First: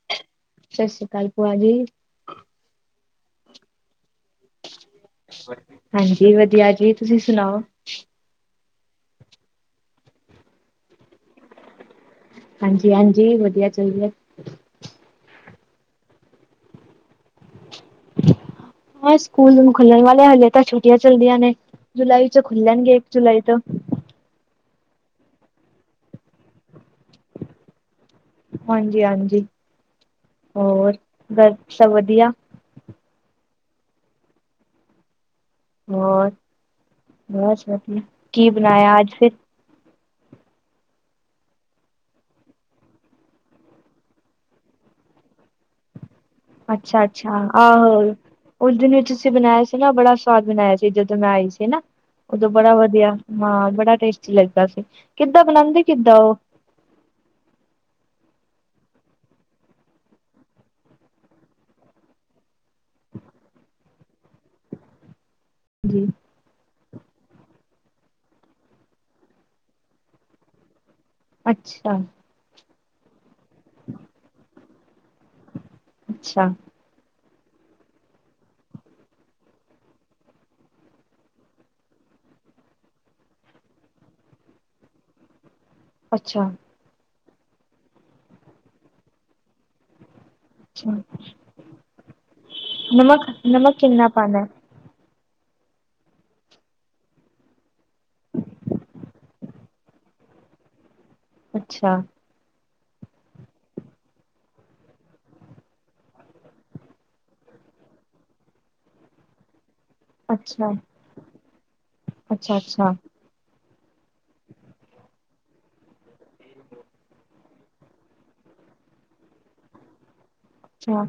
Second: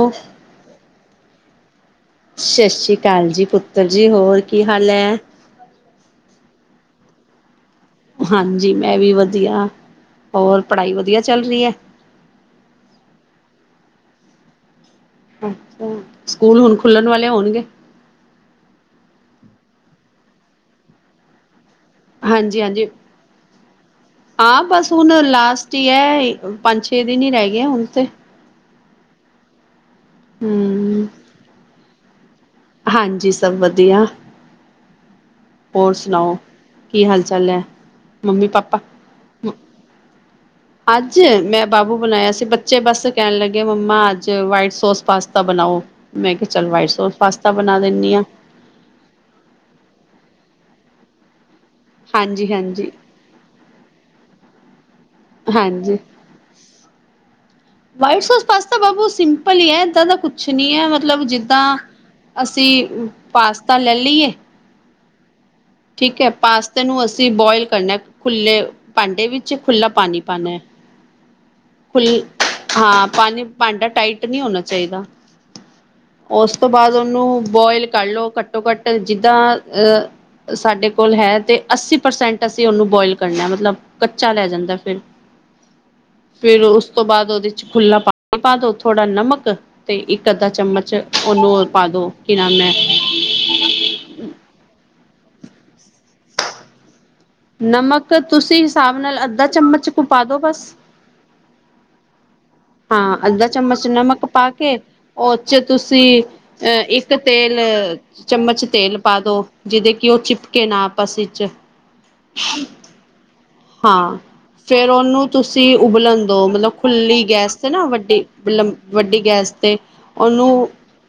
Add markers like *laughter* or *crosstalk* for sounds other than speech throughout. ਸਤਿ ਸ੍ਰੀ ਅਕਾਲ ਭੂਆ ਜੀ, ਸਤਿ ਸ੍ਰੀ ਅਕਾਲ ਜੀ ਪੁੱਤਰ ਜੀ ਹੋਰ ਕੀ, ਹਾਲ ਹੈ? ਹਾਂਜੀ ਵਧੀਆ ਜੀ, ਤੁਸੀਂ ਸੁਣਾਓ? ਹਾਂਜੀ ਮੈਂ ਵੀ ਵਧੀਆ ਹੋਰ ਪੜ੍ਹਾਈ ਵਧੀਆ ਚੱਲ ਰਹੀ ਹੈ। ਹਾਂਜੀ-ਹਾਂਜੀ ਵਧੀਆ ਚੱਲਏ, ਅੱਛਾ ਸਕੂਲ ਹੁਣ ਖੁੱਲਣ ਵਾਲੇ ਹੋਣਗੇ। ਹਾਂ ਸਕੂਲ ਖੁੱਲਣ ਵਾਲੇ ਹਜੇ ਤਾਂ ਛੁੱਟੀਆਂ ਚੱਲਦੀਆਂ ਨੇ, ਜੁਲਾਈ ਚ ਹਾਂਜੀ ਖੁੱਲਣ ਹਾਂਜੀ ਗੇ ਇੱਕ ਜੁਲਾਈ ਤੋ, ਹਾਂ ਬਸ ਹੁਣ ਲਾਸਟ ਈ ਐ ਪੰਜ ਛੇ ਦਿਨ ਹੀ ਰਹਿ ਗਏ ਹੁਣ ਤੇ, ਹਾਂਜੀ-ਹਾਂਜੀ ਹੋਰ ਹਮ ਸਭ ਵਧੀਆ, ਹਾਂਜੀ ਸਭ ਵਧੀਆ, ਹੋਰ ਸੁਣਾਓ ਕੀ ਹਾਲ ਚਾਲ ਹੈ ਬਸ ਵਧੀਆ। ਮੰਮੀ ਕੀ ਪਾਪਾ? ਬਣਾਇਆ ਅੱਜ ਫਿਰ? ਅੱਜ ਮੈਂ ਬਾਬੂ ਬਣਾਇਆ ਸੀ ਬੱਚੇ ਬਸ ਕਹਿਣ ਲੱਗੇ ਮੰਮਾ ਅੱਜ ਵਾਈਟ ਸੋਸ ਪਾਸਤਾ ਬਣ, ਨੌ, ਅੱਛਾ-ਅੱਛਾ, ਆਹੋ ਹਾਂ ਉਸ ਦਿਨ ਵਿੱਚ ਤੁਸੀਂ ਬਣਾਇਆ ਸੀ ਨਾ ਬੜਾ ਸਵਾਦ ਬਣਾਇਆ ਸੀ। ਜਦੋਂ ਮੈਂ ਆਈ ਸੀ ਨਾ ਉਦੋਂ ਹਾਂਜੀ ਬੜਾ ਹਾਂਜੀ ਵਧੀਆ ਹਾਂ ਬੜਾ ਟੇਸਟੀ ਲੱਗਾ ਸੀ। ਕਿੱਦਾਂ ਬਣਾਦੇ ਹਾਂਜੀ ਕਿੱਦਾਂ ਉਹ? ਬਾਈਟ ਸੋਸ ਪਾਸਤਾਂ ਬਾਬੂ ਸਿੰਪਲ ਹੀ ਹੈ ਇਏਦਾਂ ਦਾ ਕੁਛ ਨੀ ਹੈ ਮਤਲਬ ਜਿੱਦਾਂ। ਅਸੀਂ ਪਾਸਤਾ ਲੈ ਲਈਏ ਜੀ ਠੀਕ ਹੈ ਪਾਸਤਾ, ਨੂੰ ਅਸੀਂ ਬੋਇਲ ਕਰਨਾ ਖੁੱਲੇ ਭਾਂਡੇ ਵਿੱਚ ਖੁੱਲਾ ਪਾਣੀ ਪਾਣਾ ਹੈ ਅੱਛਾ ਹਾਂ ਪਾਣੀ ਭਾਂਡਾ ਟਾਈਟ ਨਹੀਂੀ ਹੋਣਾ ਚਾਹੀਦਾ ਉਸ ਤੋਂ ਬਾਅਦ ਉਹਨੂੰ ਬੋਇਲ ਕਰ ਲਓ ਘੱਟੋ ਘੱਟ ਜਿੱਦਾਂ ਅ ਸਾਡੇ ਕੋਲ ਹੈ ਤੇ ਅੱਸੀ ਪਰਸੈਂਟ ਅਸੀਂ ਉਹਨੂੰ ਬੋਇਲ ਕਰਨਾ ਮਤਲਬ ਕੱਚਾ ਲੈ ਜਾਂਦਾ ਫਿਰ *inaudible* ਅੱਛਾ ਫਿਰ ਉਸ ਤੋਂ ਬਾਅਦ ਉਹਦੇ ਚ ਖੁੱਲਾ ਪਾਣੀ ਪਾ ਦੋ ਥੋੜਾ ਨਮਕ ਤੇ ਇੱਕ ਅੱਧਾ ਚਮਚ ਉਹਨੂੰ ਪਾ ਦੋ ਕਿ ਨ ਮੈਂ ਨਮਕ ਨਮਕ ਕਿੰਨਾ ਪਾਣਾ ਨਮਕ ਤੁਸੀਂ ਹਿਸਾਬ ਨਾਲ ਅੱਧਾ ਚਮਚ ਕੋ ਪਾ ਦੋ ਬਸ ਅੱਛਾ ਹਾਂ ਅੱਧਾ ਚਮਚ ਨਮਕ ਪਾ ਕੇ ਉਹ ਚ ਤੁਸੀਂ ਅਹ ਇੱਕ ਤੇਲ ਚਮਚ ਤੇਲ ਪਾ ਦੋ ਜਿਹਦੇ ਕਿ ਉਹ ਚਿਪਕੇ ਅੱਛਾ ਨਾਸ ਚ ਅੱਛਾ ਅੱਛਾ ਹਾਂ ਫੇਰ ਉਹਨੂੰ ਤੁਸੀਂ ਉਬਲਣ ਦੋ ਮਤਲਬ ਖੁੱਲੀ ਗੈਸ ਨਾ ਵੱਡੀ ਵੱਡੀ ਗੈਸ ਤੇ ਉਹਨੂੰ ਅੱਛਾ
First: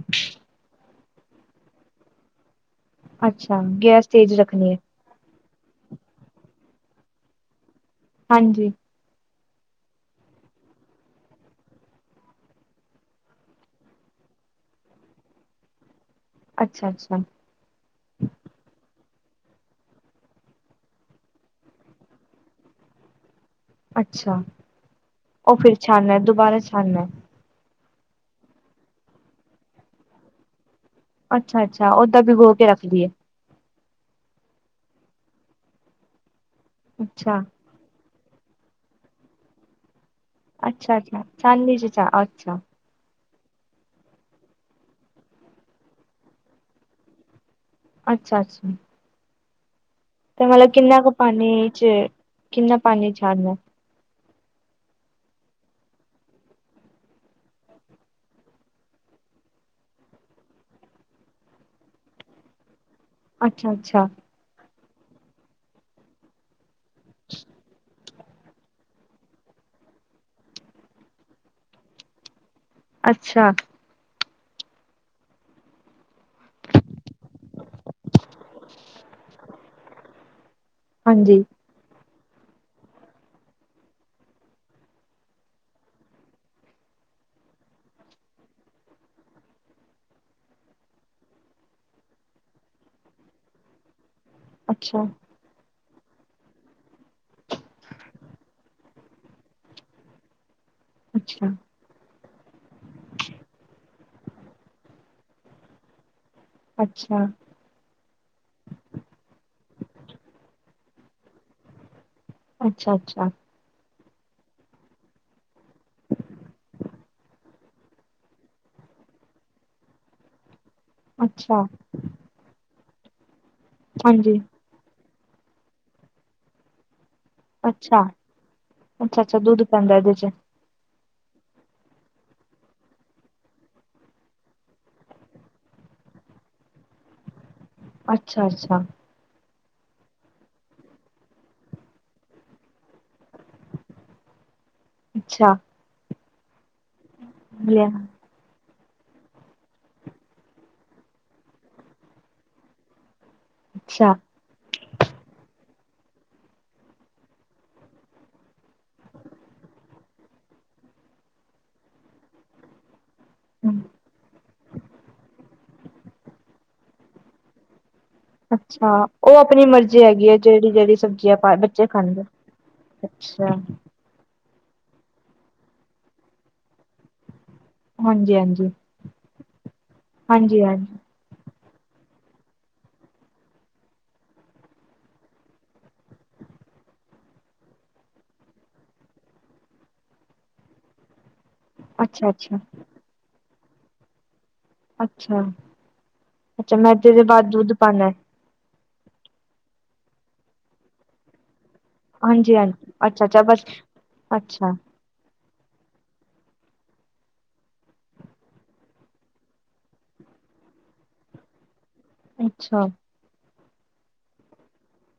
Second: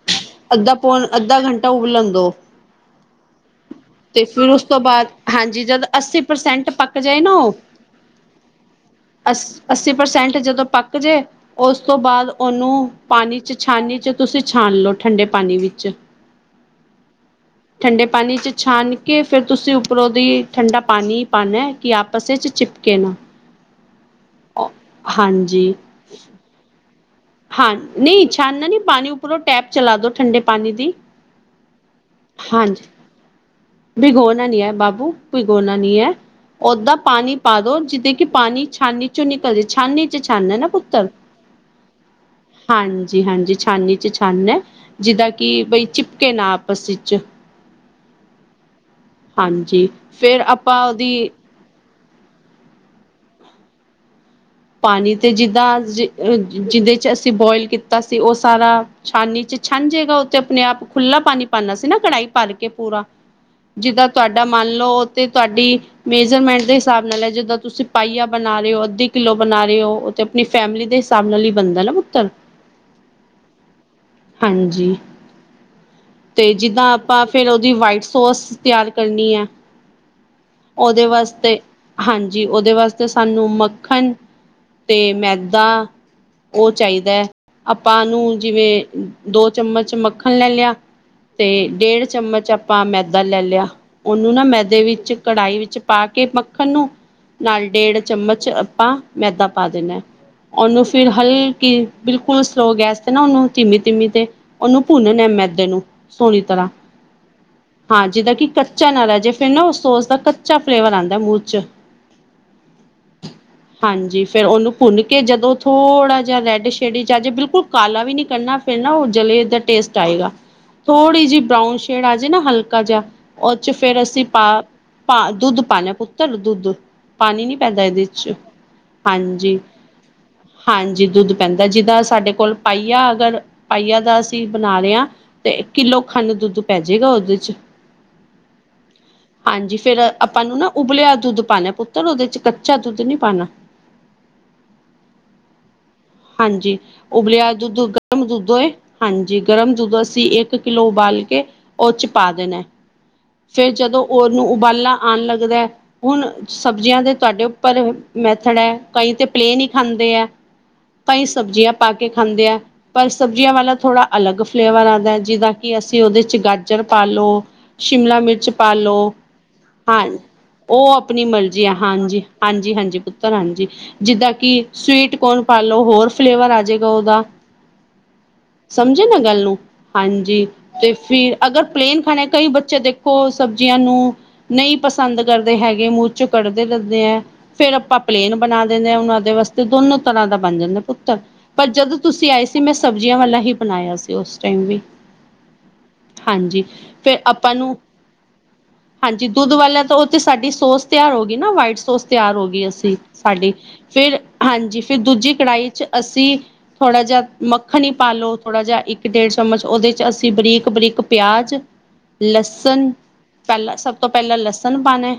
ਅੱਧਾ ਫੋਨ ਅੱਧਾ ਘੰਟਾ ਉਬਲਣ ਦ ਅੱਛਾ ਗੈਸ ਤੇਜ ਰੱਖਣੀ ਹੈ ਬਾਅਦ ਹਾਂਜੀ ਜਦੋਂ ਅੱਸੀ ਪ੍ਰਸੈਂਟ ਪੱਕ ਜਾਏ ਨਾ ਉਹ ਹਾਂਜੀ ਅਸ ਅੱਸੀ ਪ੍ਰਸੈਂਟ ਜਦੋਂ ਪੱਕ ਜੇ ਉਸ ਤੋਂ ਬਾਅਦ ਉਹਨੂੰ ਪਾਣੀ ਚ ਛਾਨਣੀ ਚ ਤੁਸੀਂ ਛਾਨ ਲਓ ਠੰਡੇ ਪਾਣੀ ਵਿੱਚ ਅੱਛਾ ਅੱਛਾ ਠੰਡੇ ਪਾਣੀ ਚ ਛਾਨ ਕੇ ਫਿਰ ਤੁਸੀਂ ਉੱਪਰੋਂ ਦੀ ਠੰਡਾ ਪਾਣੀ ਹੀ ਪਾਉਣਾ ਕਿ ਆਪਸ ਵਿੱਚ ਚਿਪਕੇ ਨਾ ਅੱਛਾ ਉਹ ਹਾਂਜੀ ਫਿਰ ਛਾਨਣਾ ਦੁਬਾਰਾ ਛਾਨਨਾ ਹਾਂ ਨਹੀਂ ਛਾਨਣਾ ਨੀ ਪਾਣੀ ਉੱਪਰੋਂ ਟੈਪ ਚਲਾ ਦੋ ਠੰਡੇ ਪਾਣੀ ਦੀ ਅੱਛਾ ਅੱਛਾ ਓਦਾਂ ਵੀ ਗੋ ਕੇ ਰੱਖਦੀਏ ਭਿਗੋਉਣਾ ਨੀ ਹੈ ਬਾਬੂ ਭਿਗੋਣਾ ਨੀ ਹੈ ਓਦਾਂ ਪਾਣੀ ਅੱਛਾ ਪਾ ਦੋ ਜਿੱਦ ਕਿ ਪਾਣੀ ਛਾਨੀ ਚੋਂ ਨਿਕਲ ਜਾ ਛਾਨੀ ਚ ਛਾਨ ਹੈ ਨਾ ਅੱਛਾ ਪੁੱਤਰ ਛਾਨਣੀ ਚ ਅੱਛਾ ਅੱਛਾ ਜੀ ਹਾਂਜੀ ਛਾਨੀ ਚ ਛਾਨ ਹੈ ਜਿੱਦਾਂ ਕਿ ਬਈ ਚਿਪਕੇ ਨਾ ਆਪਸ ਵਿੱਚ ਅੱਛਾ ਅੱਛਾ ਹਾਂਜੀ ਫੇਰ ਤੇ ਮਤਲਬ ਆਪਾਂ ਕਿੰਨਾ ਕੁ ਉਹਦੀ ਪਾਣੀ ਚ ਕਿੰਨਾ ਪਾਣੀ ਛੜਨਾ ਪਾਣੀ ਤੇ ਜਿੱਦਾਂ ਜਿਹਦੇ ਚ ਅਸੀਂ ਬੋਇਲ ਕੀਤਾ ਸੀ ਉਹ ਸਾਰਾ ਛਾਨੀ ਚ ਛੰਝੇਗਾ ਉੱਥਤੇ ਆਪਣੇ ਆਪ ਖੁੱਲ੍ਹਲਾ ਪਾਣੀ ਪਾਉਨਾ ਸੀ ਨਾ ਕੜਾਹੀ ਭਰ ਕੇ ਪੂਰਾ ਅੱਛਾ ਅੱਛਾ ਜਿੱਦਾਂ ਤੁਹਾਡਾ ਮੰਨ ਲਓ ਤੇ ਤੁਹਾਡੀ ਮੇਜਰਮੈਂਟ ਦੇ ਹਿਸਾਬ ਨਾਲ ਹੈ ਜਿੱਦਾਂ ਤੁਸੀਂ ਪਾਈਆ ਬਣਾ ਰਹੇ ਹੋ ਅੱਧੀ ਕਿੱਲੋ ਬਣਾ ਰਹੇ ਹੋ ਉਹ ਤੇ ਆਪਣੀ ਫੈਮਿਲੀ ਦੇ ਹਿਸਾਬ ਨਾਲ ਹੀ ਬਣਦਾ ਨਾ ਪੁੱਤਰ ਅੱਛਾ ਹਾਂਜੀ ਤੇ ਜਿੱਦਾਂ ਆਪਾਂ ਫਿਰ ਉਹਦੀ ਵਾਈਟ ਸੋਸ ਤਿਆਰ ਕਰਨੀ ਹੈ ਉਹਦੇ ਹਾਂਜੀ ਵਾਸਤੇ ਹਾਂਜੀ ਉਹਦੇ ਵਾਸਤੇ ਸਾਨੂੰ ਮ ਮੱਖਣ ਤੇ ਮੈਦਾ ਉਹ ਚਾਹੀਦਾ ਹੈ ਆਪਾਂ ਨੂੰ ਜਿਵੇਂ ਦੋ ਚਮਚ ਮੱਖਣ ਲੈ ਲਿਆ ਤੇ ਡੇਢ ਚਮਚ ਆਪਾਂ ਮੈਦਾ ਲੈ ਲਿਆ ਉਹਨੂੰ ਨਾ ਮੈਦੇ ਅੱਛਾ ਵਿੱਚ ਕੜਾਹੀ ਵਿੱਚ ਪਾ ਕੇ ਮੱਖਣ ਨੂੰ ਨਾਲ ਡੇਢ ਚਮਚ ਆਪਾਂ ਮੈਦਾ ਪਾ ਦੇਣਾ ਉਹਨੂੰ ਫਿਰ ਅੱਛਾ ਹਲਕੀ ਬਿਲਕੁਲ ਫੁਲ ਸਲੋ ਗੈਸ ਤੇ ਨਾ ਉਹਨੂੰ ਤੀਮੀ ਤੀਮੀ ਤੇ ਉਹਨੂੰ ਭੁੰਨਣ ਐ ਮੈਂਦੇ ਨੂੰ ਸੋਲੀ ਤਰ੍ਹਾਂ ਅੱਛਾ ਹਾਂ ਜਿਦਾਂ ਕਿ ਕੱਚਾ ਨਾਲਾ ਜੇ ਫਿਰ ਨਾ ਉਸੋ ਉਸਦਾ ਕੱਚਾ ਫਲੇਵਰ ਆਉਂਦਾ ਮੂੰਹ ਚ ਅੱਛਾ ਅੱਛਾ। ਹਾਂਜੀ ਫੇਿਰ ਉਹਨੂੰ ਭੁੰਨ ਕੇ ਜਦੋਂ ਥੋੜ੍ਹਾ ਜਿਹਾ ਰੈੱਡ ਸ਼ੇਡ ਚ ਆ ਜੇ ਬਿਲਕੁਲ ਕਾਲਾ ਵੀ ਨੀ ਕਰਨਾ ਫਿਰ। ਨਾ ਉਹ ਜਲੇ ਦਾ ਟੇਸਟ ਆਏਗਾ। ਥੋੜ੍ਹੀ ਜਿਹੀ ਅੱਛਾ ਬਰਾਊਨ ਸ਼ੇਡ ਆ ਜੇ ਨਾ ਹਲਕਾ ਜਿਹਾ ਉਹ ਚ ਫੇਰ ਅਸੀਂ ਹਾਂਜੀ ਪਾ। ਪਾ ਦੁੱਧ ਪਾ ਲਿਆ ਪੁੱਤਰ ਦੁੱਧ ਪਾਣੀ ਨੀ ਪੈਂਦਾ ਇਹਦੇ। ਅੱਛਾ ਚ ਅੱਛਾ ਅੱਛਾ ਹਾਂਜੀ ਦੁੱਧ ਪੈਂਦਾ ਇਹਦੇ ਚ। ਹਾਂਜੀ ਦੁੱਧ ਪੈਂਦਾ ਜਿੱਦਾਂ ਸਾਡੇ ਕੋਲ ਪਾਈਆ ਅਗਰ ਪਾਈਆ ਦਾ ਅਸੀਂ ਬਣਾ ਰਹੇ ਹਾਂ ਤੇ ਕਿੱਲੋ ਖੰਣ ਦੁੱਧ ਪੈ ਜਾੇਗਾ ਉਹਦੇ ਚ। ਅੱਛਾ ਅੱਛਾ। ਹਾਂਜੀ ਫੇਰ ਆਪਾਂ ਨੂੰ ਨਾ ਉਬਲਿਆ ਦੁੱਧ ਪਾਉਣਾ ਪੁੱਤਰ ਉਹਦੇ ਚ ਕੱਚਾ ਦੁੱਧ। ਨੀ ਪਾਉਣਾ। ਅੱਛਾ। ਹਾਂਜੀ ਉਬਲਿਆ ਦੁੱਧ ਗਰਮ ਦੁੱਧ ਹੋਏ। ਹਾਂਜੀ ਗਰਮ ਦੁੱਧ ਅਸੀਂ ਇੱਕ ਕਿੱਲੋ ਉਬਾਲ ਕੇ ਉਹ ਚ ਪਾ ਦੇਣਾ। ਫੇਰ ਜਦੋਂ ਅੱਛਾ ਓਨੂੰ ਉਬਾਲਾ ਆਉਣ ਲੱਗਦਾ। ਹੁਣ ਸਬਜ਼ੀਆਂ ਦੇ ਤੁਹਾਡੇ ਉੱਪਰ ਮੈਥਡ ਹੈ ਕਈ ਤਾਂ ਪਲੇਨ ਹੀ ਖਾਂਦੇ ਹੈ। ਭਾਈ ਸਬਜ਼ੀਆਂ ਪਾ ਕੇ ਖਾਂਦੇ ਆ। ਪਰ ਸਬਜ਼ੀਆਂ ਵਾਲਾ ਥੋੜ੍ਹਾ ਅਲੱਗ ਫਲੇਵਰ ਆਉਂਦਾ ਜਿੱਦਾਂ ਕਿ ਅਸੀਂ ਉਹਦੇ ਚ ਗਾਜਰ ਪਾ ਲੋ ਸ਼ਿਮਲਾ ਮਿਰਚ ਪਾ ਅੱਛਾ ਲਉ ਉਹ ਆਪਣੀ ਮਰਜ਼ੀ ਹਾਂ ਹੈਗੀ ਹੈ ਜਿਹੜੀ ਉਹ ਜਿਹੜੀ ਆਪਣੀ ਸਬਜ਼ੀਆਂ ਪਾ ਮਰਜ਼ੀ ਆ ਬੱਚੇ ਹਾਂਜੀ ਖਾਂਦੇ ਹਾਂਜੀ ਹ। ਹਾਂਜੀ ਪੁੱਤਰ ਅੱਛਾ ਹਾਂਜੀ ਜਿੱਦਾਂ ਕਿ ਸਵੀਟ ਕੋਨ ਪਾ ਲੋ ਹੋਰ ਫਲੇਵਰ ਆ ਜਾਏਗਾ ਉਹਦਾ ਹਾਂਜੀ ਹਾਂਜੀ ਸਮਝੇ ਨਾ ਗੱਲ ਨੂੰ ਹਾਂਜੀ ਤੇ ਫਿਰ ਅਗਰ ਪਲੇਨ ਖਾਣੇ ਕਈ ਬੱਚੇ ਦੇਖੋ ਸਬਜ਼ੀਆਂ ਨੂੰ ਨਹੀਂ ਪਸੰਦ ਕਰਦੇ ਹੈਗੇ ਮੂੰਹ ਚੋਂ ਕੱਢਦੇ ਦੇ ਫੇਰ ਆਪਾਂ ਪਲੇਨ ਬਣਾ ਦੇਿੰਦੇ ਹਾਂ ਹੁਣ ਉਹਦੇ ਵਾਸਤੇ ਦੋਨੋ। ਤਰਾਂ ਦਾ ਬਣ ਜਾਂਦਾ ਪੁੱਤਰ ਪਰ ਜਦੋਂ ਅੱਛਾ ਤੁਸੀਂ ਆਏ ਅੱਛਾ ਸੀ ਮੈਂ ਸਬਜ਼ੀਆਂ ਵਾਲਾ ਹੀ ਬਣਾਇਆ ਸੀ ਉਸ। ਟ ਵੀ ਅੱਛਾ ਹਾਂਜੀ ਅੱਛਾ ਮੈਦੇ ਫਿਰ ਦੇ ਬਾਅਦ ਆਪਾਂ ਦੁੱਧ ਨੂੰ। ਪਾਉਣਾ ਹਾਂਜੀ ਦੁੱਧ ਵਾਲਿਆਂ ਤਾਂ ਉਹਥ ਸਾਡੀ ਸੋਸ ਤਿਆਰ ਹੋ ਗਈ ਨਾ ਵਟ। ੋਸ ਤਿਆਰ ਹੋ ਹਾਂਜੀ ਗਈ ਹਾਂਜੀ ਅਸੀਂ ਅੱਛਾ ਅੱਛਾ ਸਾਡੀ ਬਸ ਫਿਰ ਅੱਛਾ ਹਾਂਜੀ। ਫਿਰ ਦੂਜੀ ਕੜਾਹੀ ਚ ਅਸੀਂ ਥੋੜਾ ਜਿਹਾ ਮੱਖਣ ਹੀ ਪਾਲਓ ਥੋੜਾ ਜਿਹਾ ਇੱਕ ਡੇਢ ਚਮਚ ਉਹਦੇ ਚ। ਅਸੀਂ ਬਰੀਕ -ਬਰੀਕ ਪਿਆਜ਼, ਅੱਛਾ ਲਸਣ ਪਹਿਲਾਂ ਸਭ ਤੋਂ ਪਹਿਲਾਂ ਲਸਣ ਪਾਣੇ।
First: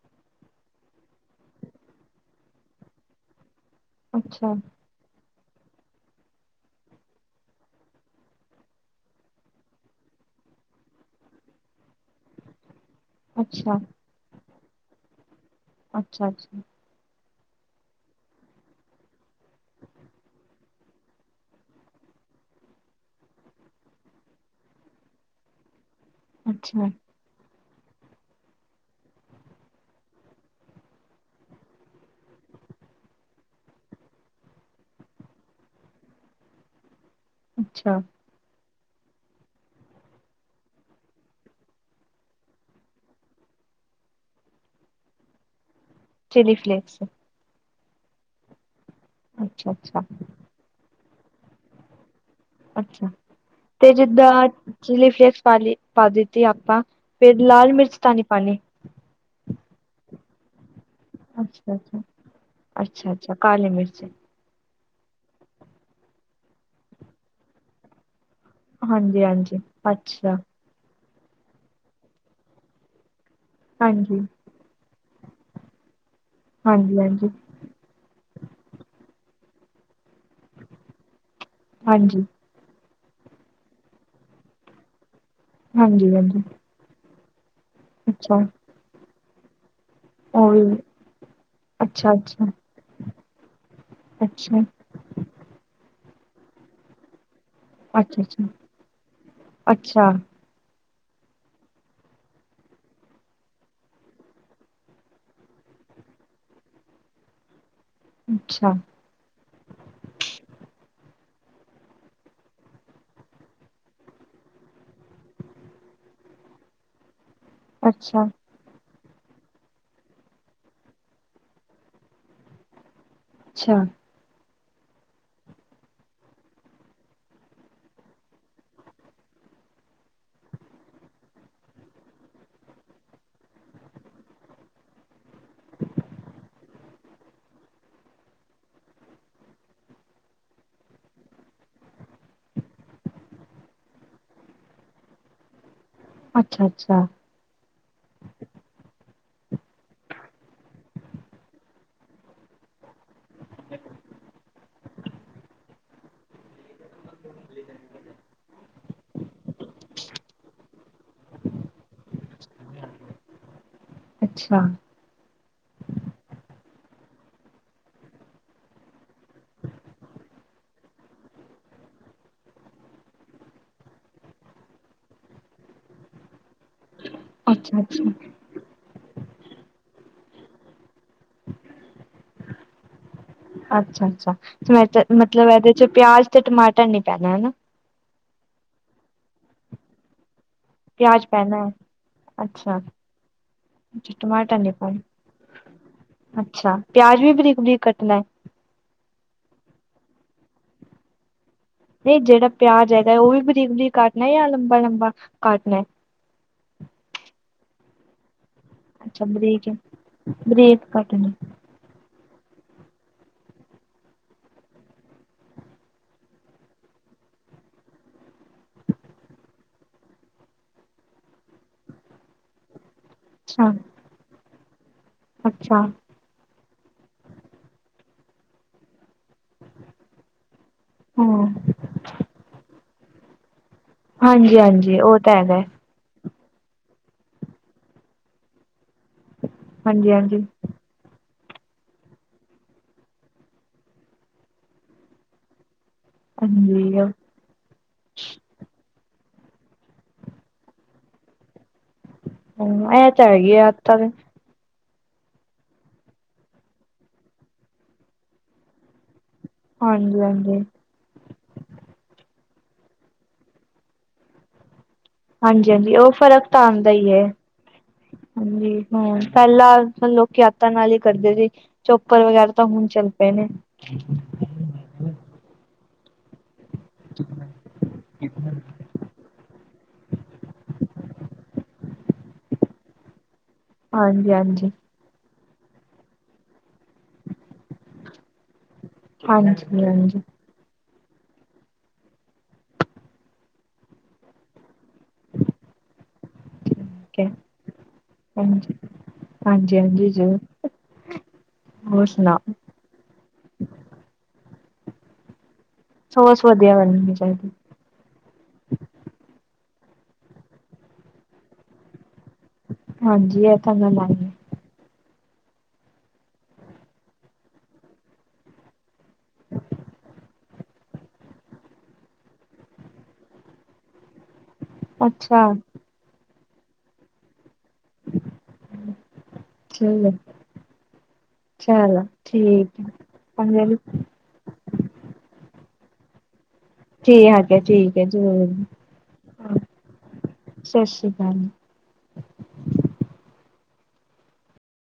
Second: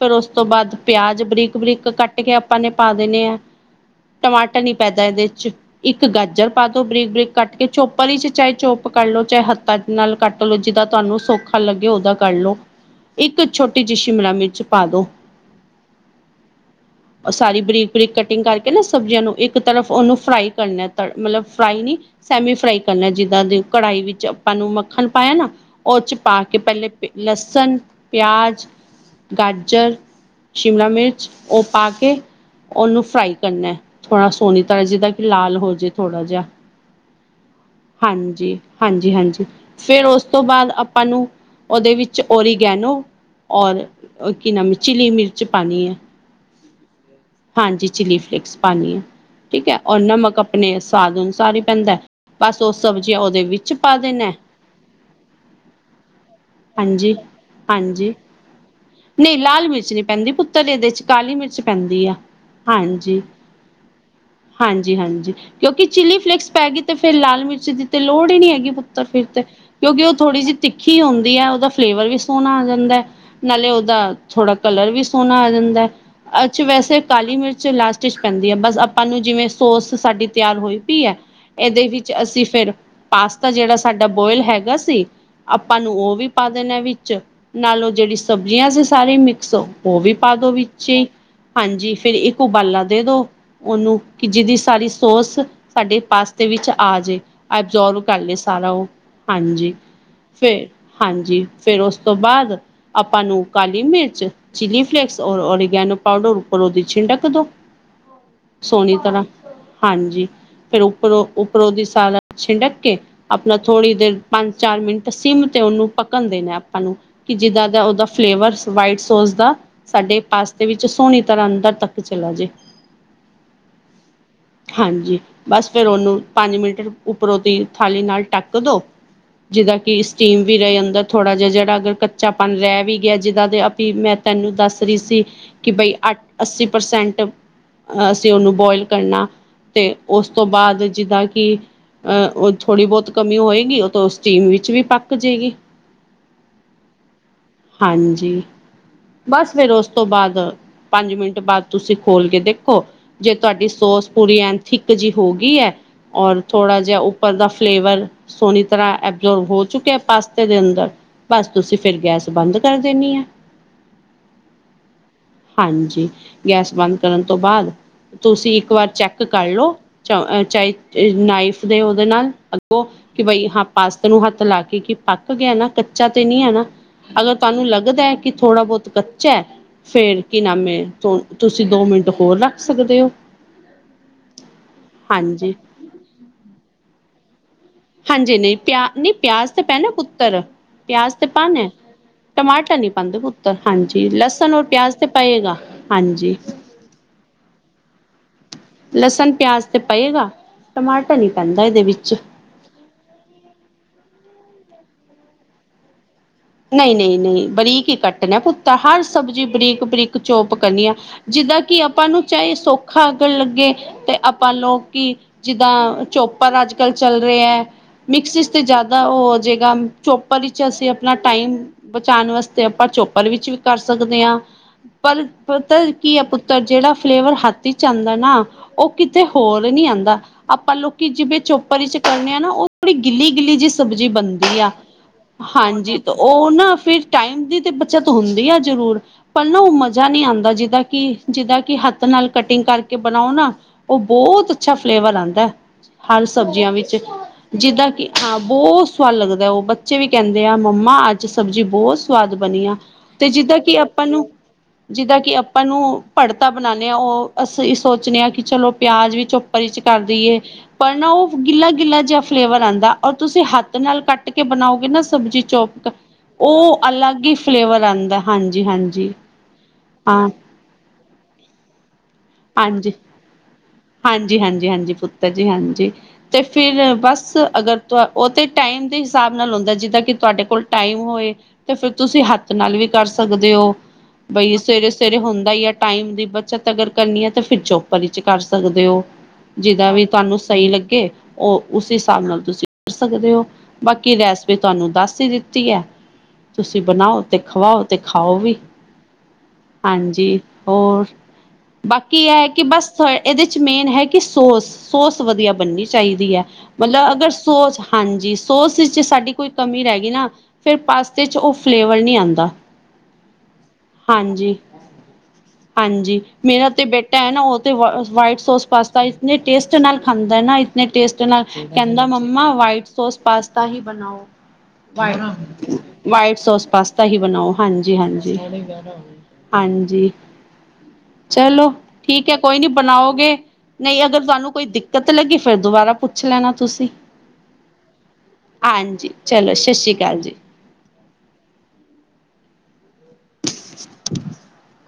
ਫਿਰ ਉਸ ਤੋਂ ਬਾਅਦ ਪਿਆਜ ਬਰੀਕ -ਬਰੀਕ ਕੱਟ ਕੇ ਆਪਾਂ ਨੇ ਪਾ ਦੇਣੇ ਆ। ਅੱਛਾ ਟਮਾਟਰ ਨੀ ਪੈਦਾ ਇਹਦੇ ਇੱਕ ਗਾਜਰ ਪਾਦੋ ਬਰੀਕ ਬਰੀਕ ਕੱਟ ਕੇ ਚੋਪਰ ਚ ਚਾਹੇ ਚੋਪ ਕਰਲੋ ਚਾਹੇ ਹੱਥਾਂ ਨਾਲ ਕੱਟ ਲੋ ਜਿਦਾਂ ਤੁਹਾਨੂੰ ਸੌਖਾ ਲੱਗੇ ਉਦਾ ਕਰ ਲੋ। ਇੱਕ ਅੱਛਾ ਛੋਟੀ ਜੀ ਸ਼ਿਮਲਾ ਮਿਰਚ ਪਾ ਦੋ। ਅੱਛਾ -ਅੱਛ। ਉਹ ਸਾਰੀ ਬਰੀਕ -ਬਰੀਕ ਕਟਿੰਗ ਕਰ ਇਨਾ ਸਬਜ਼ੀਆਂ ਨੂੰ ਇੱਕ ਤਰਫ ਉਹਨੂੰ ਫਰਾਈ ਕਰਨਾ ਤੜ ਮਤਲਬ ਫਰਾਈ ਨੀ ਸੈਮੀ ਫਰਾਈ ਕਰਨਾ ਜਿੱਦਾਂ ਦੇ ਕੜਹੀ ਵਿੱਚ ਆਪਾਂ ਨੂੰ ਮੱਖਣ ਪਾਇਆ ਨਾ ਉਹ ਚ ਪਾ ਕੇ ਅੱਛਾ ਪਹਿਲੇ ਲਸਣ ਪਿਆਜ। ਗਜਰ, ਸ਼ਿਮਲਾ ਮਿਰਚ ਉਹ ਪਾ ਕੇ ਉਨੂ ਫ੍ਰਾਈ ਕਰਨਾ ਏ ਥੋੜ੍ਹਾ ਸੋਹਣੀ ਤਰ੍ਹਾਂ ਜਿਦਾ ਕਿ ਲਾਲ ਹੋਜੇ ਥੋੜ੍ਹਾ ਜਾ। ਅੱਛਾ ਹਾਂਜੀ। ਹਾਂਜੀ -ਹਾਂਜੀ ਫਿਰ ਉਸ ਤੋਂ ਬਾਅਦ ਆਪਾਂ ਨੂੰ ਉਹਦੇ ਵਿੱਚ ਓਰੀਗੇਨੋ ਔਰ ਕੀ ਨਾਮ ਚਿਲੀ ਮਿਰਚ ਪਾਣੀ ਏ। Chilli flakes. ਹਾਂਜੀ ਚਿੱਲੀ ਫਲੇਕਸ ਪਾਣੀ ਹੈ ਠੀਕ ਅੱਛਾ ਹੈ, ਔਰ ਅੱਛਾ ਨਮਕ ਅਪਣੇ ਸਵਾਦ ਅਨੁਸਾਰ ਹੀ ਪੈਂਦਾ। ਬਸ ਉਹ ਅੱਛਾ ਸਬਜ਼ੀਆਂ ਉਹਦੇ ਵਿੱਚ ਤੇ ਪਾ ਜਿੱਦਾ ਦੇਣਾ ਚਿਲੀ ਫਲੇਕਸ ਪਾਲੀ ਪਾ ਦਿੱਤੀ ਆਪਾਂ ਹਾਂਜੀ ਫਿਰ ਲਾਲ ਮਿਰਚ ਹਾਂਜੀ ਤਾਂ ਨਹੀਂ ਪਾਨੀ। ਨਹੀਂ ਲਾਲ ਮਿਰਚ ਨਹੀਂ ਪੈਂਦੀ ਪੁੱਤਰ ਇਹਦੇ ਚ ਕਾਲੀ ਮਿਰਚ ਅੱਛਾ ਅੱਛਾ ਪੈਂਦੀ ਆ ਹਾਂਜੀ। ਅੱਛਾ-ਅੱਛਾ ਕਾਲੀ ਮਿਰਚ। ਹਾਂਜੀ ਹਾਂਜੀ ਕਿਉਂਕਿ ਚਿੱਲੀ ਫਿਲੇਕਸ ਪੈ ਗਈ ਤੇ ਫੇਿਰ ਲਾਲ ਮਿਰਚ ਦੀ ਤੇ ਲੋੜ ਨੀ ਹੈਗੀ ਪੁੱਤਰ ਫਿਰ ਤੇ ਹਾਂਜੀ-ਹਾਂਜੀ ਕਿਉਂਕਿ ਉਹ ਅੱਛਾ ਥੋੜ੍ਹੀ ਜਿਹੀ ਤਿੱਖੀ ੀ ਹੁੰਦੀ ਹੈ। ਉਹਦਾ ਫਲੇਵਰ ਵੀ ਸੋਹਣਾ ਆ ਜਾਂਦਾ ਹੈ। ਨਾਲੇ ਉਹਦਾ ਹਾਂਜੀ। ਥੋੜ੍ਹਾ ਕਲਰ ਵੀ ਸੋਹਣਾ ਆ ਜਾਂਦਾ ਏ ਅੱਜ ਵੈਸੇ ਹਾਂਜੀ-ਹਾਂਜੀ, ਕਾਲੀ ਮਿਰਚ ਲਾਸਟ ਵਿੱਚ ਪੈਂਦੀ ਹੈ ਬਸ ਆਪਾਂ ਨੂੰ ਜਿਵੇਂ ਸੋਸ ਸਾਡੀ ਤਿਆਰ ਹੋਈ ਪਈ ਐ ਇਹਦੇ ਵਿੱਚ ਹਾਂਜੀ, ਅਸੀਂ ਫਿਰ ਪਾਸਤਾ ਜਿਹੜਾ ਸਾਡਾ ਬੋਇਲ ਹੈਗਾ ਸੀ, ਆਪਾਂ ਨੂੰ ਉਹ ਵੀ ਹਾਂਜੀ-ਹਾਂਜੀ ਪਾ ਦੇਣਾ ਵਿੱਚ। ਨਾਲੋਂ ਜਿਹੜੀ ਅੱਛਾ ਸਬਜ਼ੀਆਂ ਸੀ ਸਾਰੀ ਮਿਕਸੋ ਉਹ ਵੀ ਪਾ ਦੋ ਉਹ ਵੀ ਵਿੱਚੇ ਹਾਂਜੀ ਫੇਰ ਇੱਕ ਅੱਛਾ-ਅੱਛਾ, ਉਬਾਲਾ ਦੇ ਦੋ ਉਹਨੂੰ ਕਿ ਜਿਹਦੀ ਅੱਛਾ, ਸਾਰੀ ਸੋਸ ਸਾਡੇ ਪਾਸਤੇ ਵਿੱਚ ਆਜੇ। ਐਬਜ਼ੋਰਵ ਕਰਲੇ ਅੱਛਾ-ਅੱਛਾ, ਸਾਰਾ ਉਹ ਹਾਂਜੀ ਫਿਰ ਹਾਂਜੀ ਫੇਰ ਉਸ ਤੋਂ ਬਾਅਦ ਆਪਾਂ ਨੂੰ ਕਾਲੀ ਮਿਰਚ, ਚਿੱਲੀ ਫਲੇਕਸ, ਔਰ ੳਰੀਗੈਨੋ ਇਹਨੂੰ ਪਾਉਡਰ ਉੱਪਰੋ ਦੀ ਛਿੰਡਕ ਦੋ। ਅੱਛਾ, ਅੱਛਾ, ਸੋਹਣੀ ਤਰ੍ਹਾਂ ਹਾਂਜੀ ਫਿਰ ਉਪੱਰੋਂ ਉੱਪਰੋਂ ਦੀ ਸਾਲਾ ਛਿੰਡਕ ਕੇ ਆਪਣਾ ਥੋੜ੍ਹੀ ਦੇਰ ਪੰਜ -ਚਾਰ ਮਿੰਟ ਸਿੰਮ ਤੇ ਉਨੂ ਪਕਣ ਦੇ। ਆਪਾਂ ਨੂੰ ਕਿ ਜਿੱਦਾਂ ਦਾ ਉਹਦਾ ਅੱਛਾ, ਫਲੇਵਰਸ ਵਾਈਟਸ ਸੋਚਦਾ ਸਾਡੇ ਪਾਸਤੇ ਵਿੱਚ ਸੋਹਣੀ ਤਰ੍ਹਾਂ ਅੰਦਰ ਤੱਕ ਚਲਾ ਜੇ। ਅੱਛਾ। ਹਾਂਜੀ, ਬਸ ਫਿਰ ਉਹਨੂੰ ਪੰਜ ਮਿੰਟ ਉੱਪਰੋਂ ਦੀ ਥਾਲੀ ਨਾਲ ਟੱਕ ਦੋ। ਜਿੱਦਾਂ ਕਿ ਸਟੀਮ ਵੀ ਰਹੇ ਅੰਦਰ ਥੋੜਾ ਜਿਹਾ ਜਿਹੜਾ ਅਗਰ ਕੱਚਾਪਨ ਰਹਿ ਵੀ ਗਿਆ ਜਿਾਂ ਦੇ ਅਪੀਲ ਮੈ ਤੈਨੂੰ ਦੱਸ ਰਹੀ ਸੀ ਕਿ ਬਈ ਅੱਠ ਅੱਸੀ ਪ੍ਰਸੈਂਟ ਅ -ਅਸੀਂ ਉਹਨੂੰ ਬੋਇਲ ਕਰਨਾ ਤੇ ਉਸ ਤੋਂ ਬਾਅਦ ਜਿਦਾ ਕਿ ਅਹ ਉਹ ਥੋੜ੍ਹੀ ਬਹੁਤ ਕਮੀ ਹੋਏਗੀ ਉਹ ਤੋ ਸਟੀਮ ਵਿੱਚ ਵੀ ਪੱਕ ਜੇਗੀ। ਅੱਛਾ- ਅੱਛਾ। ਹਾਂਜੀ ਬਸ ਫਿਰ ਉਸ ਤੋਂ ਬਾਅਦ ਪੰਜ ਮਿੰਟ ਬਾਅਦ ਤੁਸੀਂ ਖੋਲ ਕੇ ਦੇਖ ਜੇ ਤੁਹਾਡੀ ਸੋਸ ਪੂਰੀ ਐਨ। ਥਿੱਕ ਜਿ ਹੋਗੀ ਅ ਔਰ ਥੋੜ੍ਹਾ ਜਿਹਾ ਉੱਪਰ ਦਾ ਫਲੇਵਰ ਸੋਹਣੀ ਤਰ੍ਹਾਂ ਐਬਜੋਰਬ ਹੋ ਚੁੱਕਿਆ ਪਾਸਤੇ ਦੇ ਅੰਦਰ ਬਸ ਤੁਸੀਂ ਫਿਰ ਗਿਆ। ਬੰਦ ਕਰ ਦੇਣੀ ਹੈ ਅੱਛਾ, ਹਾਂਜੀ ਗੈਸ ਬੰਦ ਕਰਨ ਤੋਂ ਬਾਅਦ ਤੁਸੀਂ ਇੱਕ ਵਾਰ ਚੈੱਕ ਕਰ ਲਓ ਚੇ ਨਾਈਫ ਦੇ ਉਹਦੇ ਨਾਲ ਅੱਗੋਂ ਕਿ ਬਈ ਹਾਂ ਪਾਸਤ ਨੂੰ ਹੱਥ ਲਾ ਕੇ ਕੀ ਪੱਕ ਗਿਆ ਨਾ ਕੱਚਾ ਤੇ ਨਹੀਂ ਹੈ ਨਾ। ਅਗਰ ਤੁਹਾਨੂੰ ਲੱਗਦਾ ਅੱਛਾ-ਅੱਛਾ, ਹੈ ਕਿ ਥੋੜ੍ਹਾ ਬਹੁਤ ਕੱਚਾ ਹੈ ਫੇਰ ਕਿ ਨਾਮੇ ਤੁ ਤੁਸੀਂ ਦੋ ਮਿੰਟ ਹੋਰ ਰੱਖ ਸਕਦੇ ਹੋ। ਅੱਛਾ ਅੱਛਾ ਮੈਂ ਮਤਲਬ ਹਾਂਜੀ ਇਹਦੇ ਚ ਪਿਆਜ ਤੇ ਟਮਾਟਰ ਨੀ ਪੈਣਾ ਹਨਾ। ਹਾਂਜੀ ਨਹੀਂ ਪਿਆ ਨਹੀਂ ਪਿਆਜ ਤੇ ਪੈਣਾ ਪੁੱਤਰ ਪਿਆਜ ਤੇ ਪਾਨ ਪੈਣਾ ਹੈ ਟਮਾਟਰ ਅੱਛਾ ਨੀ ਪਾਉਂਦੇ ਪੁੱਤਰ ਹਾਂਜੀ ਲਸਣ ਟਮਾਟਰ ਔਰ ਨੀ ਪਿਆਜ ਤੇ ਪੈਣਾ ਪਏਗਾ ਹਾਂਜੀ। ਅਜ ਵੀ ਬਰੀਕ ਬਰੀਕ ਕੱਟਣਾ ਹੈ। ਲਸਣ ਪਿਆਜ ਤੇ ਪਏਗਾ ਟਮਾਟਰ ਨੀ ਪੈਂਦਾ ਇਹਦੇ ਵਿੱਚ। ਜਾਏ ਉਹ ਵੀ ਵਧੀਕ ਵਧੀਕ ਕਾਟਨਾ ਜਾਂ ਲੰਬਾ ਲੰਬਾ ਕੱਟਨਾ। ਨਹੀਂ ਨਹੀਂ ਨਹੀਂ ਬਰੀਕ ਹੀ ਕੱਟਣਾ ਪੁੱ। ਤਾਂ ਹਰ ਸਬਜ਼ੀ ਬਰੀਕ ਬਰੀਕ ਚੋਪ ਬਰੇਕ ਕਰਨੀ ਆ ਕੱਟ ਨੇ ਜਿੱਦਾਂ ਕਿ ਆਪਾਂ ਨੂੰ ਚਾਹੇ ਸੌਖਾ ਅਗਣ ਲੱਗੇ ਤੇ ਆਪਾਂ ਲੋਕ ਕਿ ਜਿੱਦਾਂ ਚੋਪਰ ਅੱਜ ਕੱਲ ਚੱਲ ਰਿਹਾ। ਮਿਕਸ ਤੇ ਜ਼ਿਆਦਾ ਉਹ ਹੋ ਜਾਏਗਾ ਚੋਪਰ ਵਿੱਚ ਅਸੀਂ ਆਪਣਾ ਟਾਈਮ ਬਚਾਉਣ ਵਾਸਤੇ ਆਪਾਂ ਚੋਪਰ ਵਿੱਚ ਵੀ ਅੱਛਾ ਕਰ ਸਕਦੇ ਹਾਂ। ਪਰ ਅੱਛਾ ਪਤਾ ਕੀ ਹੈ ਪੁੱਤਰ ਜਿਹੜਾ ਫਲੇਵਰ ਹੱਥ ਚ ਆਉਂਦਾ ਨਾ ਉਹ ਥ ਹੋਰ ਨੀ ਆਉਂਦਾ ਆਪਾਂ ਲੋਕੀ ਜਿਵੇਂ ਹਾਂ ਚੋਪਰ ਚ ਕਰਨੇ ਆ ਨਾ ਉਹ ਥੋੜੀ ਗਿੱਲੀ ਗਿੱਲੀ ਜਿਸ ਸਬਜ਼ੀ ਬਣਦੀ ਹਾਂਜੀ ਆ ਹਾਂਜੀ ਉਹ ਤਾਂ ਹੈਗਾ ਹਾਂਜੀ। ਉਹ ਨਾ ਫਿਰ ਟਾਈਮ ਦੀ ਤੇ ਬੱਚਾ ਤੋਂ ਹੁੰਦੀ ਆ ਜ਼ਰੂਰ। ਪਲ ਉਹ ਮਜ਼ਾ ਹਾਂਜੀ ਨਹੀਂੀ ਹਾਂਜੀ ਆਉਂਦਾ ਜਿੱਦਾਂ ਕਿ ਜਿਦਾਂ ਕਿ ਹੱਥ ਨਾਲ ਕਟਿੰਗ ਕਰਕੇ ਬਣਾਓ ਨਾ ਉਹ ਬਹੁਤ ਅੱਛਾ ਫਲੇਵਰ ਆਦਾ ਹੈ। ਹਰ ਸਬਜ਼ੀਆਂ ਹਾਂਜੀ ਵਿੱਚ ਜਿੱਦਾਂ ਕਿ ਹਾਂ ਬਹੁਤ ਸਵਾਦ ਲੱਗਦਾ ਉਹ ਬੱਚੇ ਵੀ ਕਹਿੰਦੇ ਆ। ਮੰਮਾ ਅੱਜ ਸਬਜ਼ੀ ਬਹੁਤ ਸਵਾਦ ਬਣੀ ਆ ਇਹ ਤਾਂ ਤੇ ਹੈਗੀ ਜਿੱਦਾਂ ਆ ਕਿ ਤਾਂ ਆਪਾਂ ਨੂੰ ਜਿੱਦਾਂ ਕਿ ਆਪਾਂ ਨੂੰ ਭੜਤਾ ਬਣਾਦੇ ਹਾਂ ਉਹ ਅਸੀਂ ਸੋਚਣੇ ਹਾਂ ਕਿ ਚਲੋ ਪਿਆਜ ਵਿੱਚ, ਚ ਹਾਂਜੀ ਹਾਂਜੀ ਕਰਦੀਏ ਹਾਂਜੀ ਪਰ ਨਾ ਉਹ ਗਿੱਲਾ ਗਿੱਲਾ ਜੇ, ਫਲੇਵਰ ਆਦਾ ਔਰ ਤੁਸੀਂ ਹੱਥ ਨਾਲ ਕੱਟ ਕੇ ਬਣਾਓਗੇ ਨਾ, ਸਬਜ਼ੀ ਚੋਪ ਹਾਂਜੀ-ਹਾਂਜੀ ਉਹ ਫ਼ਰਕ ਤਾਂ ਉਹ ਆਦਾ ਹੀ ਹੈ ਅਲੱਗ ਫਲੇਵਰ ਆਂਦਾ ਹਾਂਜੀ ਹ ਹਾਂਜੀ-ਹਾਂਜੀ। ਪਹਿਲਾਂ ਮਤਲਬ, ਹਾਂ, ਲੋਕ ਯਾਤਾਂ ਨਾਲ ਹੀ ਕਰਦੇ ਸੀ ਚੋਪਰ ਵਗੈਰਾ ਤਾਂ ਹੁਣ ਚੱਲ ਪਏ ਨੇ, ਹਾਂਜੀ-ਹਾਂਜੀ-ਹਾਂਜੀ ਪੁੱਤਰ ਜੀ ਹਾਂਜੀ। ਤੇ ਫਿਰ ਬਸ ਅਗਰ ਉਹ ਤੇ ਟਾਈਮ ਦੇ ਹਿਸਾਬ ਨਾਲ ਹੁੰਦਾ ਜਿੱਦਾਂ, ਕਿ ਤੁਹਾਡੇ ਕੋਲ ਟਾਈਮ ਹੋਏ ਤੇ ਫਰ ਤੁਸੀਂ ਹੱਥ ਨਾਲ ਵੀ ਕਰ ਸਕਦੇ ਹੋ। ਉਹ ਹਾਂਜੀ ਬਈ ਹਾਂਜੀ ਸਵੇਰੇ ਸਵੇਰੇ ਹੁੰਦੇ। ਟਾਈਮ ਦੀ ਬੱਚਤ ਅਗਰ ਕਰਨੀ ਹੈ ਤਾਂ ਫਿਰ ਚੋਪਰ ਚ ਕਰ, ਸਕਦੇ ਹੋ ਹਾਂਜੀ ਜਿਦਾਂ ਵੀ ਹਾਂਜੀ ਤੁਹਾਨੂੰ ਸਹੀ ਲੱਗੇ। ਉਹ ਉਸ ਹਿਸਾਬ ਨਾਲ ਤੁਸੀਂ ਕਰ ਸਕਦੇ ਹੋ ਬਾਕੀ ਰੈਸ ਵਿੱਚ, ਤੁਹਾਨੂੰ ਦੱਸ ਹੀ ਦਿੱਤੀ ਹੈ ਤੁਸੀਂ ਠੀਕ ਬਣਾਓ ਹੈ ਤੇ ਖਵਾਓ ਤੇ ਖਾਓ ਵੀ, ਹਾਂਜੀ ਹਾਂਜੀ ਹੋਰ ਹੋਰ ਬਾਕੀ ਇਹ ਸੁਣਾਓ ਕਿ ਬਸ, ਇਹਦੇ ਚ ਮੇਨ ਹੈ ਕਿ ਸੋਸ ਸੋਸ ਵਧੀਆ ਬਣਨੀ ਚਾਹੀਦੀ ਹੈ ਸੋਸ ਵਧੀਆ ਮਤਲਬ ਬਣਨੀ ਅਗਰ ਚਾਹੀਦੀ ਸੋਸ ਹਾਂਜੀ। ਸੋਸ ਚ ਸਾਡੀ ਕੋਈ ਕਮੀ ਰਹਿ ਗਈ ਨਾ ਫੇਰ ਪਾਸਤੇ ਚ ਉਹ ਫਲੇਵਰ ਨਹੀਂ ਆਦਾ। ਹਾਂਜੀ ਇਹ ਤਾਂ ਮੈਂ ਲਾਈ ਆ। ਹਾਂਜੀ ਮੇਰਾ ਤੇ ਬੇਟਾ ਹੈ ਨਾ ਉਹ ਤੇ, ਵਾਈਟ ਸੋਸ ਪਾਸਤਾ ਇਤਨੇ ਟੇਸਟ ਨਾਲ ਖਾਂਦਾ ਨਾ ਇਤਨੇ ਟੇਸਟ ਨਾਲ ਕਹਿੰਦਾ ਮੰਮਾ ਵਾਈਟ ਸੋਸ ਪਾਸਤਾ ਹੀ ਬਣਾਓ ਹੈ ਅੱਛਾ ਵਾਈਟ ਸੋਸ ਪਾਸਤਾ ਹੀ ਬਣਾਓ। ਹਾਂਜੀ ਹਾਂਜੀ ਠੀਕ ਹਾਂਜੀ, ਹੈ ਚਲੋ ਠੀਕ ਹੈ ਕੋਈ ਨੀ, ਬਣਾਓਗੇ ਪੰਜ ਨਹੀਂ ਅਗਰ ਤੁਹਾਨੂੰ ਕੋਈ ਦਿੱਕਤ ਲੱਗੀ ਫੇਰ ਦੁਬਾਰਾ ਪੁੱਛ ਲੈਣਾ। ਤੁਸੀਂ ਠੀ ਆ ਠੀਕ ਹੈ ਜ਼ਰੂਰ ਹਾਂਜੀ ਚਲੋ ਸਤਿ ਸ਼੍ਰੀ ਅਕਾਲ ਜੀ ਸਤਿ ਸ੍ਰੀ ਅਕਾਲ, ਹਾਂ,